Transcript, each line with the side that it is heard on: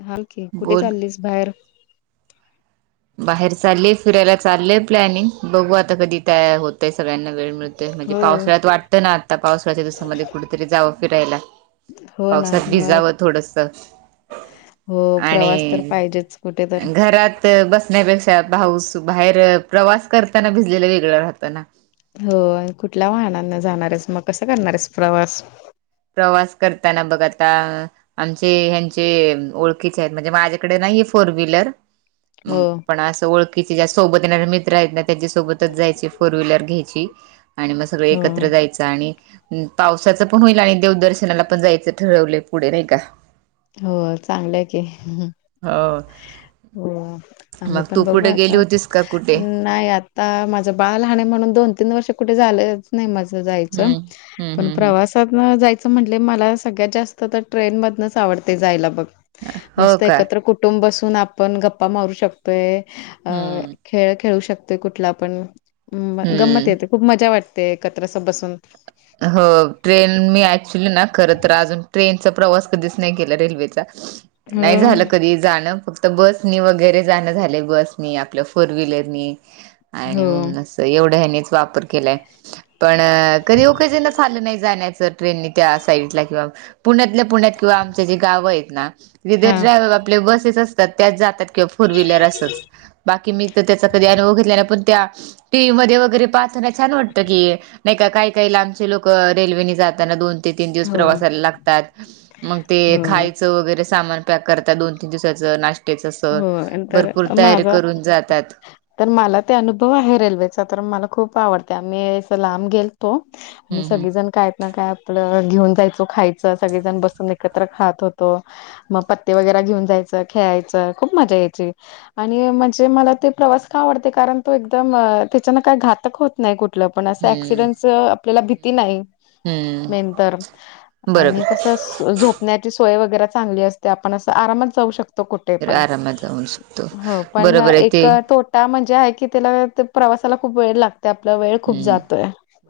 left: धाबं कि कुठे
right: बोल
left: चाललीस बाहेर?
right: बाहेर चालय फिरायला चाललंय प्लॅनिंग बघू आता कधी होतंय सगळ्यांना वेळ मिळतोय म्हणजे
left: हो
right: पावसाळ्यात वाटतं ना आता पावसाळ्याच्या दिवसामध्ये कुठेतरी जावं फिरायला.
left: हो ना
right: पावसात
left: मग
right: भिजावं थोडस
left: हो प्रवास तर
right: आणि
left: पाहिजेच कुठे तर
right: घरात बसण्यापेक्षा भाऊस बाहेर प्रवास करताना भिजलेलं वेगळ राहतो ना.
left: हो कुठल्या वाहनांना जाणारस मग कसां करणार आहेस प्रवास
right: प्रवास करताना बघ आता आमचे ह्यांचे ओळखीच आहेत म्हणजे माझ्याकडे नाहीये फोर व्हीलर
left: हो
right: मग पण असं ओळख कि ज्या सोबत येणारे मित्र आहेत ना त्याच्या सोबतच जायचे फोर व्हीलर घ्यायची. आणि मग सगळ
left: हो
right: एकत्र जायचं आणि पावसाचं पण होईल आणि देवदर्शनाला पण जायचं ठरवले पुढे नाही का.
left: हो चांगलंय की.
right: हो
left: हो आम्ही
right: मग तू
left: पण बघू
right: कुठे गेली
left: आता
right: होतीस का कुठे
left: अं नाय आत्ता माझं बाळ लहान म्हणून दोन तीन वर्ष कुठे झालं नाई माझ जायचं
right: हम्म हम्म
left: पण
right: हम्म हम्म
left: प्रवास तर म जायचं म्हणले, मला सगळ्यात जास्त तर ट्रेन मधनच आवडते जायला बघ.
right: हो
left: मस्त
right: का
left: एकत्र कुटुंब बसून आपण गप्पा मारू शकतोय. अ
right: हम्म
left: खेळ खेळू शकतो कुठला पण म गंमत
right: हम्म
left: येते. खूप मजा वाटते एकत्र अस बसून.
right: हो ट्रेन मी ऍक्च्युली ना खर तर आजून ट्रेनचा प्रवास कधीच नाही केला रेल्वेचा,
left: हो
right: नाही झालं कधी जाण फ त बसनी वगैरे जाणं झालय, बसनी आपल्या फोर व्हीलरनी आणि
left: हो
right: म असं त एवढ्या यानीच वापर केलाय, पण अ कधी ओकेजनच आल ना नाई जाण्याच ट्रेन त्या साईडला किंवा पुण्यातल्या पुण्यात किंवा आमचे जे गाव आहेत ना. विदा
left: हा.
right: ट्रॅव्ह आपले बसेस असतात त्याच जात्यात. किवा फोर व्हिव्लर असच बाकी मी त त्याचा कधी अनुभव घेतला नाही पण त्या टी व्ही मध्ये वगैरे पाहताना छान वाटतं की नाही का काही काही लांबचे लोक रेल्वेने जाताना दोन ते तीन दिवस
left: हो
right: प्रवासाला लागतात मग ते
left: हो
right: खाय चं वगैरे सामान पॅक करता दोन तीन दिवसाचं नाश्त त्याच अस
left: हो नंतर
right: भरपूर तयारी
left: माझा
right: करून जातात.
left: तर मला ते अनुभव आहे रेल्वेचा तर मला खूप आवडत्या मी असं लांब गेल तो आणि
right: हम्म
left: सगळेजण काय? ना काय आपलं घेऊन जायचो खायचं सगळेजण बसून एकत्र खात होतो. म पत्ते वगैरा घेऊन जायचं खेळायचं खूप मजा यायची. आणि म्हंजे मला ते प्रवास का आवडते? कारण तो एकदम त्याच्यान काय घातक होत नाही कुठलं पण असं
right: हम्म
left: ऍक्सिडेंट आपल्याला भीती
right: हम्म.
left: नाही. मेन
right: हम्म
left: तर आणि
right: बरोबर
left: कस झोप ण्याची सोय वगैरे चांगली असते आपण असं आरामात जाऊ शकतो कुठे
right: तर
left: पण.
right: आरामात जाऊन शकतो
left: हो पण
right: बरोबर आहे
left: एक
right: ते
left: तो त्या म्हणजे आहे की त्याला ते प्रवासाला खूप वेळ लागते आपला वेळ खूप
right: हम्म.
left: जातोय.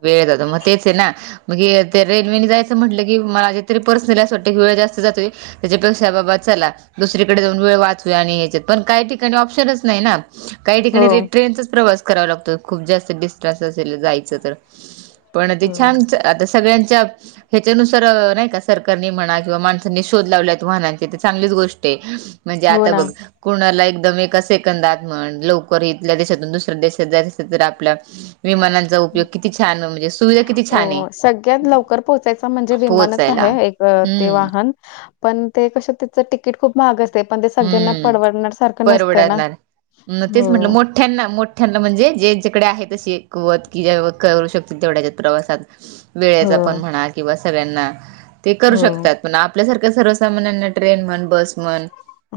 right: वेळ जातो म तेच हैना. मग ये ते रेल्वेनी जायचं म्हटलं की, मला तरी पर्सनली असं वाटतं की वेळ जास्त जातोय. त्याच्यापेक्षा बाबा चला दुसरीकडे जाऊन वेळ वाचूया आणि याच्यात पण काही ठिकाणी ऑप्शनच नाही ना. काही
left: हो
right: ठिकाणी ते ट्रेनचाच प्रवास करावा लागतो खूप जास्त डिस [unintelligible] असेल जायचं तर पण ते
left: हो
right: छान च आता सगळ्यांच्या ह्याच्यानुसार अ नाही का सरकारनी म्हणा किंवा माणसांनी शोध लावल्यायेत वाहनांचे ते चांगलीच गोष्ट आहे. म्हंजे
left: हो
right: आता
left: ना
right: बघ कुणाला एकदम एका सेकंदात म्हण लवकर इथल्या देशातून दुसऱ्या देशात जायच असेल तर आपल्या विमानांचा उपयोग किती छान म्हणजे सुविधा किती
left: हो
right: छान आहे
left: सगळ्यात लवकर पोहोचायच म्हणजे विमानच आहे
right: पोहोचायला.
left: एक अ ते
right: हम्म
left: वाहन पण ते कस त्याच टि कीट खूप महाग असते पण ते सगळ्यांना
right: हम्म
left: पडवडणार सारखं नसतंय ना हं
right: थ्यांना मोठ्यांना म्हणजे जेच्यांकडे आहे तशी कुवत की जेव करू शकते तेवढ्याच्या प्रवासात.
left: हो
right: वेळेचा पण म्हणा किंवा सगळ्यांना ते करू
left: हो
right: शकतात. पण आपल्यासारख्या सर्वसामान्यांना ट्रेन म्हण बस म्हण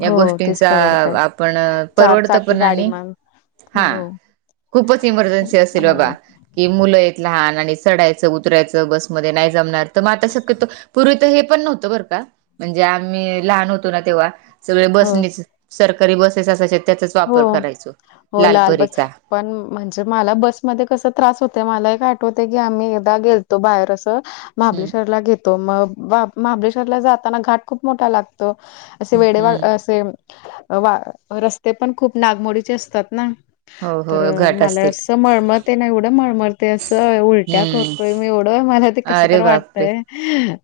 right: या
left: हो तेच
right: गोष्टींचा अ
left: परवडतय
right: आपण
left: चार
right: परवडत
left: चाकी
right: पण
left: गाडी
right: आणि
left: मग हो
right: हां खूपच इमर्जन्सी असे
left: हो
right: बाबा की मुलं आहेत लहान आणि चढायचं उतरायचं बसमध्ये नाही जमणार तर मग आता शक्यतो पूर्वी तर हे पण नव्हतं बरं का म्हणजे आम्ही लहान होतो ना तेव्हा सगळे
left: हो
right: बसणीच सरकारी बसेस असायच्या त्याचाच वापर
left: हो
right: करायचो
left: हो लाल बस
right: लालपरीचा
left: पण म्हणजे मला बसमध्येध्ये कस त्रास होत मलाही आठवते की आम्ही एकदा गेलतो बाहेर असं
right: हम्म
left: महाबलेश्वरला घेतो मग बा महाबलेश्वरला जाताना घाट खूप मोठा लागतो. असे वेळेवा
right: हम्म
left: असे वा रस्ते पण खूप नागमोडीचे असतात ना.
right: हो हो
left: तर
right: घाट
left: मला
right: असतील
left: असं मळमळते ना एवढं मळमळते असं उलट्या
right: हम्म
left: करत. मी एवढं आहे मला ते कस
right: अरे
left: तर
right: बापरे
left: वाटतय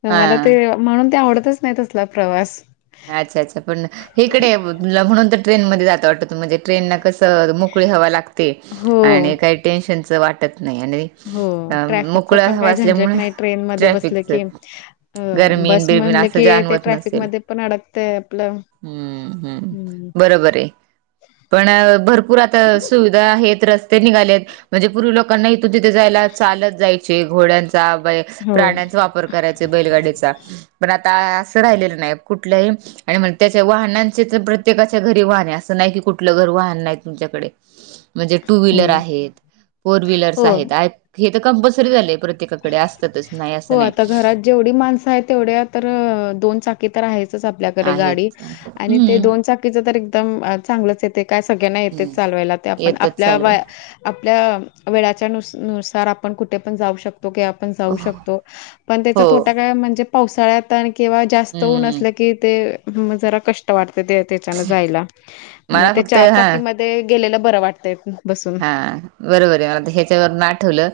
left: मला ते
right: हा
left: म्हणून ते आवडतच नाही तसला प्रवास
right: अच्छा अच्छा पण इकडे तुला म्हणून तर ट्रेन मध्ये जात वाटत म्हणजे ट्रेनना कसं मोकळी हवा लागते.
left: हो.
right: आणि काही टेन्शनचं वाटत नाही आणि
left: हो
right: अ,
left: ट्रॅफिकच
right: मोकळी
left: पण
right: हवा
left: काही
right: असल्यामुळे
left: झंझटनाही ट्रेन म बसलं
right: ट्रॅफिकचं
left: की
right: गरमी आणि
left: बस
right: बिरबीण
left: म्ह
right: असं
left: क ते
right: जाणवत
left: ट्रॅफिक मध्ये पण अडकतय आपलं
right: हम्म हम्म बरोबर आहे पण भरपूर पुरात सुविधा आहेत रस्ते निघालेत म्हणजे पूर्वी लोकांना इथून तिथे जायला चालत जायच. घोड
left: हो
right: प्राण्याचा वापर. करायच बैलगाडीचा पण आता असं राहिलेलं नाही कुठल्याही आणि म्हग त्याच्या वाहनांचे तर प्रत्येकाच्या घरी वाहने असं नाही की कुठलं घर वाहन नाही तुमच्याकडे
left: [inaudible]
right: म्हणजे टू
left: हो
right: व्हीलर आहेत फोर व्हीलरस
left: हो
right: आहेत हे तर कंपल्सरी झाले. प्रत्येकाकडे असतातच नाही
left: हो
right: असं नाही.
left: आता घरात जेवढी माणसं आहेत तेवढ्या तर दोन चाकी तर आहेतच. तसं आपल्याकडेगाडी
right: आहेत
left: आणि ते
right: हम्म
left: दोन चाकी एकदम चांगलंच येते काय सगळ्यांना
right: हम्म
left: येतेच चालवायला ते आपण
right: येतच
left: आपल्या
right: चालू
left: आपल्या वेळाच्या नुस नुसार आपण कुठे पण जाऊ शकतो. आपण जाऊ शकतो पण त्याचा
right: हो
left: तोटा का म्हणजे पावसाळ्यात आणि किंवा जास्त ऊन
right: हम्म
left: असलं कि ते जरा कष्ट वाटत त्याच्यान जायला मग
right: मला
left: ते
right: फक्त
left: चार
right: हा
left: चाकीमध्ये गेलेला बरं वाटत.
right: हा बरोबर आहे मला ह्याच्यावर ना आठवलं.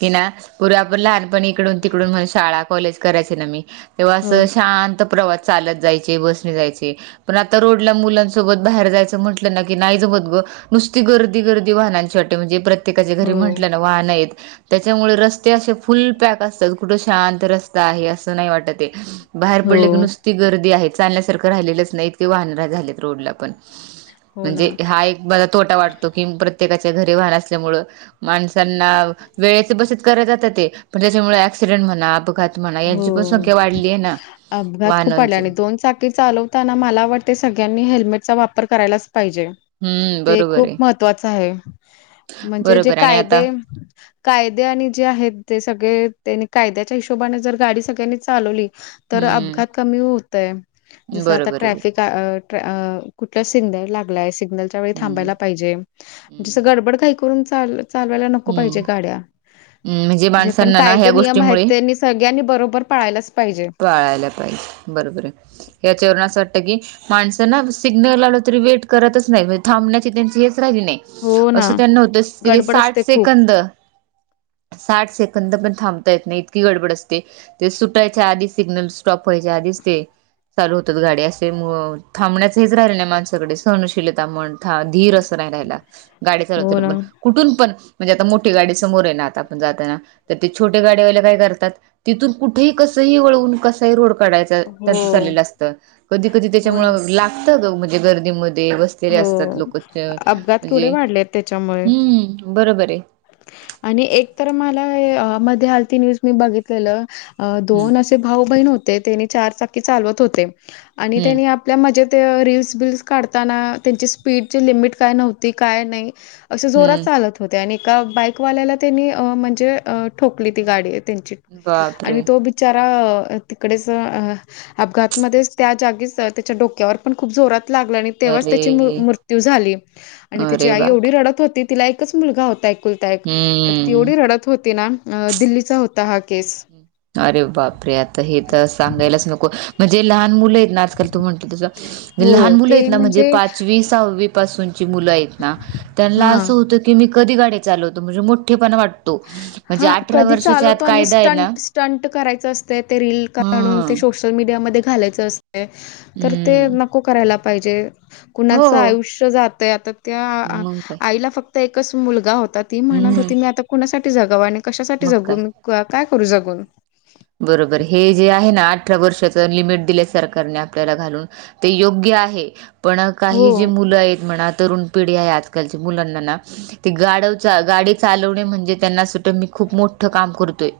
right: कि ना पूर्े आपण लहानपण इकडून तिकडून म्ह शाळा कॉलेज करायचे ना मी तेव्हा
left: हो
right: असं शांत प्रवास चालत जायचे बसणे जायचे. पण आता रोडला मुलांसोबत बाहेर जायचं म्हटलं ना की नाही जमत. ग नुसती गर्दी गर्दी वाहनां वाटे म्हजे प्रत्येकाचे घरी
left: हो.
right: म्हण. वाहन आहेत त्याच्यामुळे रस्ते असे फुल पॅक असतात कुठे शांत रस्ते असं नाही वाटत बाहेर
left: हो
right: पडले की नुसता ती गर्दी आहे चालण्यासारखं राहिलेलंच नाही इतके वाहन झालेत रोडला पण
left: हो ना.
right: म्हणजे हा एक माझा तोटा वाटतो की प्रत्येकाच्या घरी वाहन असल्यामुंळ माणसांना वेळेचे बसेच कराय जातात ते पण त्याच्यामुळे ऍक्सिडेंट म्हणा अपघात म्हणा
left: हो
right: यांची पण संख्या वाढली आहे ना
left: अपघात खूप आले
right: वाहनांची
left: आणि दोन चाकी चालव. ताना मला वाटते सगळ्यांनी हेल्मेटचा वापर करायलाच पाहिजे.
right: हम्म
left: ते
right: बरोबर
left: खूप
right: आहे
left: महत्त्वाच आहे म्हणजे जे
right: बरोबर आणि आता
left: कायदे कायदे आणि जे आहेत ते सगळे त्यांनी कायद्याच्या हिशोबाने जर गाडी सगळ्यांनी चालवली. तर
right: हम्म
left: अपघात कमी होतय जस आता
right: बरोबर आहे
left: ट्रॅफिक. कुठ सिग्नल लागलाय सिग्नलच्या वेळी
right: हम्म
left: थांबायला पाहिजे
right: हम्म
left: गडबड का. करून चाल चालवायला नको पाहिजेत
right: हम्म हम्म,
left: गाड्या
right: म्हणजे
left: जे पण
right: माणसांना ना
left: काय
right: ह्या
left: नियम
right: गोष्टीमुळे
left: तेनीच सगळ्यांनी बरोबर पाळायलाच पाहिजे.
right: पाळायला पाहिजे बरोबर आहे, या्याच्यावरून असं वाटतं की माणसं ना सिग्नल आल तरी वेट करतच नाही म्हणजे थांबण्याची त्यांची हेच राहिली नाही.
left: हो ना.
right: असं त्यां नवतं तिथे
left: गडबड
right: साठ
left: असते खूप.
right: सेकंद साठ सेकंद पण थांबता येत नाही इतकी गडबड असते ते सुटायच्या आधी सिग्नल स्टॉप व्हायचे आधीच ते चालू होतात गाडी असे थबण्याच हेच राहिले नाही माणसाकडे सहनशीलता मण धीर असं नाही राहायला गाडी चालवत
left: हो ना.
right: पण. कुठून पण म्हणजे आता मोठी गाडी समोर ये ना आता आपण जाताना तर ते छोटे गाडीवायले काय करतात? तिथून कुठेही कसही वळवून कसाही रोड काढायचा. चा
left: हो,
right: अस कधी कधी
left: हो ना,
right: त्यांच्यामुळे लागत गर्दीमध्ये
left: हो.
right: असतात लोक
left: अपघात केवढे
right: म्हणजे
left: वाढले आहेत त्याच्यामुळे.
right: हम्म बरोबर आहे.
left: आणि एक तर मला मध्ये आलती न्यूज मी बघितलेल
right: हम्म
left: दोन भाऊ बहीण होते ते चार चाकी चालवत होते आणि
right: हम्म
left: त्यानी आपल्या म्हणजे ते रीलस बिल्स काढताना त्यांची स्पीडची लिमिट काय नव्हती काय नाही. असे जोरात
right: हम्म
left: चालत होते आणि एका बाईकवाल्याला त्यांनी म्हणजे ठोकली ती
right: हम्म
left: गाडी त्यांची
right: बापरे!
left: आणि तो बिचारा तिकडेच अपघातमध्येच त्या जागीच त्याच्या डोक्यावर पण खूप जोरात लागला आणि तेव्हाच
right: अरे,
left: त्याची मृत्यू झाली आणि त्याची
right: अरे
left: आई एवढी
right: बापरे!
left: रडत होती तिला एकच मुलगा होता. कुलतायक तर
right: हम्म.
left: तेवढी रडत होती ना दिल्लीचा होता हा केस.
right: अरे बापरे आता हे तर सांगायलाच नको म्हणजे लहान मुलं आहेत ना आजकाल तू म्हणतेस तसं लहान
left: हो
right: मुलं
left: ते
right: आहेत ना म्हणजे पाचवीत मुल आहेत ना त्यांना
left: हां.
right: असं होत ना की मी कधी गाडी चालवतो म्हणजे मोठेपण वाटतो म्हणजे अठरा वर्षाचा आत कायदा आहे ना.
left: ट्टंट करायचं असते ते रील काढून ते
right: हं.
left: सोशल मीडियामध्ये घालायचं असते तर ते
right: हम्म.
left: नको करायला पाहिजे
right: हो,
left: कुणाचं आयुष्य जात आहे आता त्या
right: मग काय.
left: आईला फक्त एकच मुलगा होता ती म्हणत
right: हम्म,
left: होती मी आता कुणासाठी जगावा आणि कशासाठी
right: मग काय.
left: जगून काय करू
right: हम्म.
left: जगून.
right: बरोबर हे जे आहे ना अठरा वर्षाच लिमिट दिलं सरकारने आपल्याला घालून. ते योग्य आहे पण
left: हो
right: काही जे मुलं आहेत म्हणत तरण पिढ आजल मुलां गाडी चालवणे म्हणजे त्यांना अस मी खूप मोठं काम करतोय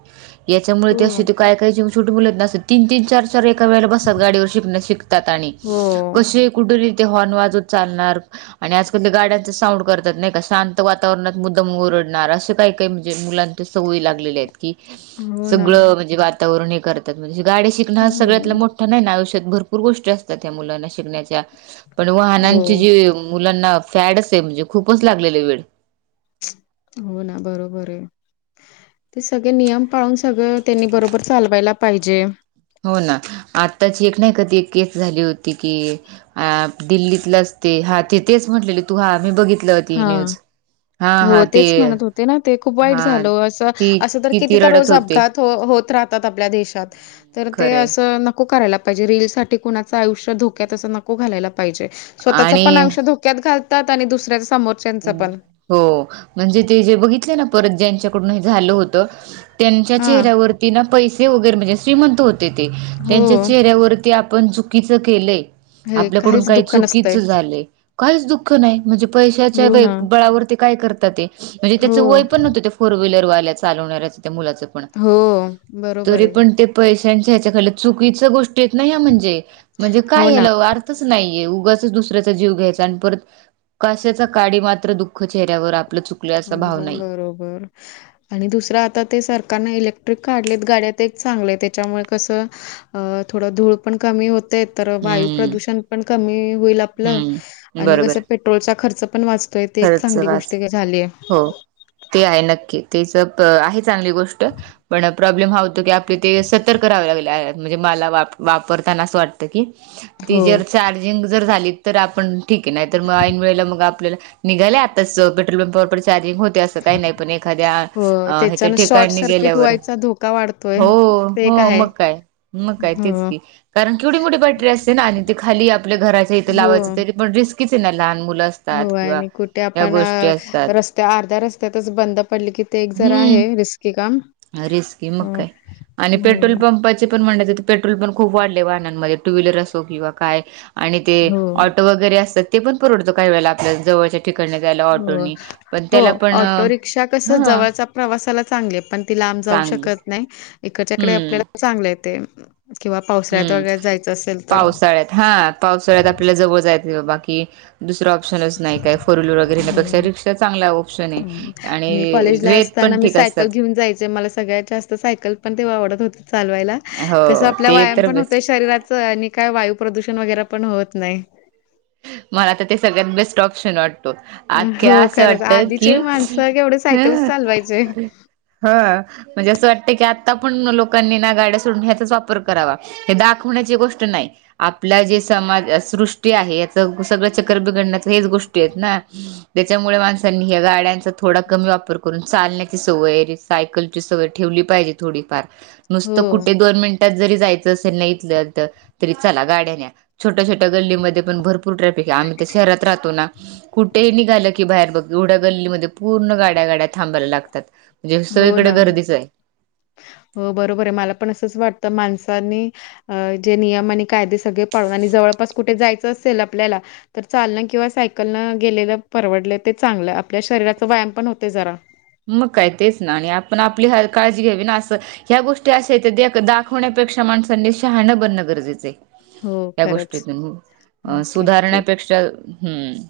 right: याच्यामुळे ते
left: हो
right: असशी काय कयी छोटे मुोलत नत तीन तीन चार एका वेळेला बसतात गाडीवर शतात आणि
left: हो
right: क. कुठून तेे हॉर्न वाजत चालणार. आणि आजकाल ते गाड्यांचं साऊंड करतात नाही का शांत वातावरणात मुद्दम ओरडणार असं काही काही म्हणजे मुलां. ते सवय लागलेले आहेत. की
left: हो ना
right: सगळं म्हणजे वातावरण हे करतात म्हणजे गाडी शिकण हा
left: हो
right: सगळ्यात मोठ मो नाही ना आयुष्यात भरपूर गोष्टी असतात त्या मुलांना शिकण्याच्या. पण
left: हो
right: वाहनांची जी मुलांना फॅड असे म्हणजे खूपच लागलेला वेळ.
left: हो ना बरोबर आहे. ते सगळे नियम पाळून सगळं त्यांनी बरोबर चालवायला पाहिजे.
right: हो ना आत्ताची एक नाही कधी केस झाली होती की अ दिल्लीतलं असते हा तेथेच म्हटलेले तू हा मी बघितलं होती ही
left: हा
right: न्यूज. हा
left: हो
right: हा ते
left: तेच म्हणत होते ना ते खूप वाईट
right: हा
left: झाल अस
right: ती
left: असं तर किती तर
right: रडत
left: रोज
right: होते
left: अपघात. हो होत राहतात आपल्या देशात तर ते
right: खरंय
left: अस नको करायला. म्हणजे रील साठी कोणाचा आयुष्य धोक्यातच नको घालायला पाहिजे स्वतःचा पण
right: आणि
left: आयुष्य धोक्यात धोक्यात घालतात आणि दुसऱ्या समोरच्याचं
right: हम्म.
left: पण.
right: हो म्हणजे ते जे बघितले ना परत ज्यांच्याकडून हे झालं होत. त्यांच्या
left: हां.
right: चेहऱ्यावरती ना पैसे वगैरे म्हणजे श्रीमंत होते ते त्यांच्या
left: हो.
right: चेहऱ्यावरती आपण चुकीच केलंय.
left: हे
right: आपल्याकडून
left: काहीच
right: काही
left: दुःख नसतंय.
right: चुकीच झालंय. काहीच दुःख नाही म्हणजे पैशाच्या
left: हो ना.
right: बळावर ते काय करतात ते, म्हणजे
left: हो,
right: त्याचं वय पण नव्हतं ते फोर व्हीलर वाल्या चालवणारच त्या मुलाच पण
left: हो. बरोबर
right: तरी
left: आहे.
right: पण ते पैशांच्या ह्याच्याक चुकीच गोष्टी येत नाही ह म्हणजे म्हणजे
left: हो
right: काय
left: ना.
right: याला. नाहीे उगाचच दुसऱ्याचा जीव घ्यायचा आणि परत काशचा. काडी मात्र दुःख चेहऱ्यावर आपलं चुकल असा भाव
left: एकदम
right: नाही.
left: बरोबर. आणि दुसरं आता ते सरकारने इलेक्ट्रिक काढलेत गाड्या ते एक चांगल्या त्याच्यामुळे कसं. अं थोडं धूळ पण कमी होते तर वायू
right: हम्म
left: प्रदूषण पण क होईल आपलं
right: हम्म
left: आणि कस.
right: बरोबर
left: पेट्रोल चा खर्च पण वाचतोय ते एक
right: खरंच
left: चांगली
right: वाच
left: गोष्ट झाली आहे.
right: हो ते आहे नक्की तेच आहे चांगली गोष्ट पण प्रॉब्लेम ह आपले ते सतर्क करावे लागले म्हणजे मला वापरताना असं वाटत की ती
left: हो,
right: ज चार्जिंग जर झाली तर आपण ठीक आहे नाही तर, मग ऐन वेळेला मग आपल्याला निघायले आताच पेटोल पंपावर पण चार्जिंग हो ते असं काही नाही पण एखाद्या
left: हो.
right: अ ह्याच्या
left: त्याच्यानं शॉर्ट
right: ठिकाणी
left: सर्किट
right: गेल्यावर
left: व्हायचा धोका वाढतोय.
right: हो
left: ते एक
right: हो
left: आहे.
right: मग काय मग काय तेच
left: हो,
right: की कारण केवढी मोठी बॅटरी असते. आणि ते खाली आपल्या घराच्या इथे लावायचं तरी पण रिस्कीच आहे ना लहान मुला
left: होय आणि कुठ ते आपण रस्त्या अर्ध्या रस्त्यातच बंद पडले की, ते एक जरा आहे रिस्की काम
right: अ रिस्की
left: अ,
right: मग काय आणि
left: हं,
right: पेट्रोल पंपाची ण पेट्रोल पण खूप वाढले वाहंनानमध्ये टू व्हीलर असो किंवा काय आणि ते
left: हो,
right: ऑटो वगैरे असतात ते पण परवडतो. काही वेळेला आपल्या जवळच्या ठिकाणी जायला
left: हो.
right: ऑटोनी पण
left: हो
right: त्याला पण
left: ऑटो रिक्षा कसं
right: हा
left: जवळचा प्रवासाला चांगली आहे पण, ती लांब जाऊ
right: चांगली
left: शकत नाही. इकडच्याकडे
right: हम्म
left: आपल्याला चांगलं आहे ते
right: हम्म पावसाळ्यात हा पावसाळ्यात आपल्याला जवळ जाय बाकी दुसरा ऑप्शनच नाही काय फोर व्हीलर
left: हो
right: वगैरेण्यापेक्षा रिक्षा चांगला ऑप्शन आहे.
left: हं. मी
right: आणि
left: कॉलेजला
right: रेट
left: असताना
right: पण
left: मी
right: ठीक असते.
left: सायकल घेऊन जायचं मला सगळ्या जास्त सायकल पण तेव्हा आवडत होती चालवायला
right: हो
left: तस आपला
right: ते
left: व्यायाम
right: तर
left: पण होत
right: बेस्ट
left: शरीराच काय वायू प्रदूषण वगैरे पण होत नाही.
right: मला तर ते सगळ्यात बेस्ट ऑप्शन वाटत तो अख्ख्या
left: हो
right: असं
left: खरंच
right: वाटत कि
left: आधीचे माणसं केवढे
right: ह
left: सायकलच चालवायचे
right: हा म्हणजे असं वाटतं की आता पण लोकांनी ना गाड्या सोडून ह्याचाच वापर करावा. हे दाखवण्याची गोष्ट नाही. आपल्या जे समाज सृष्टी आहे. सगळं चक्कर बिघडण्याच हेच गोष्टी आहेत ना. त्याच्यामुळे माणसांनी या गाड्यांचा थोडा कमी वापर करून चालण्याची सवयरी सायकलची सवय ठेवली पाहिजे. थोडी फार, नुसत
left: हो
right: कुठे दोन मिनट जायच असेल इथल्या इथं तरी चला गाड्या न्या छोट्या छोट्या गल्लीमध्ये पण भरपूर ट्राफी क आम्ही तर शहरात राहतो ना कुठेही निघालं की बाहेर बघ येवढ्या गल्लीमध्ये पूर्ण गाड्या गाड्या थांबायला लागतात. म्हणजे
left: हो
right: सगळीकडे
left: ना
right: गर्दीचं आहे.
left: हो बरोबर आहे. मला पण असंच वाटतं माणसानी अं जे नियम आणि कायदे सगळे पाळून आणि जवळपास कुठे जायचं असेल आपल्याला तर चालणं किंवा सायकल नं गेलेलं परवडलं, ते चांगलं आपल्या शरीराचा व्यायाम पण होते जरा.
right: मग काय तेच ना आणि आपण आपली ह -काळजी घ्यावी ना असं. ह्या गोष्टी अशा आहेत. देख- दाखवण्यापेक्षा माणसांनी शहाणं बनणं गरजेचं आहे.
left: हो
right: या
left: खरंच.
right: गोष्टीतून अ
left: ओके ठीक.
right: सुधारण्यापेक्षा हम्म.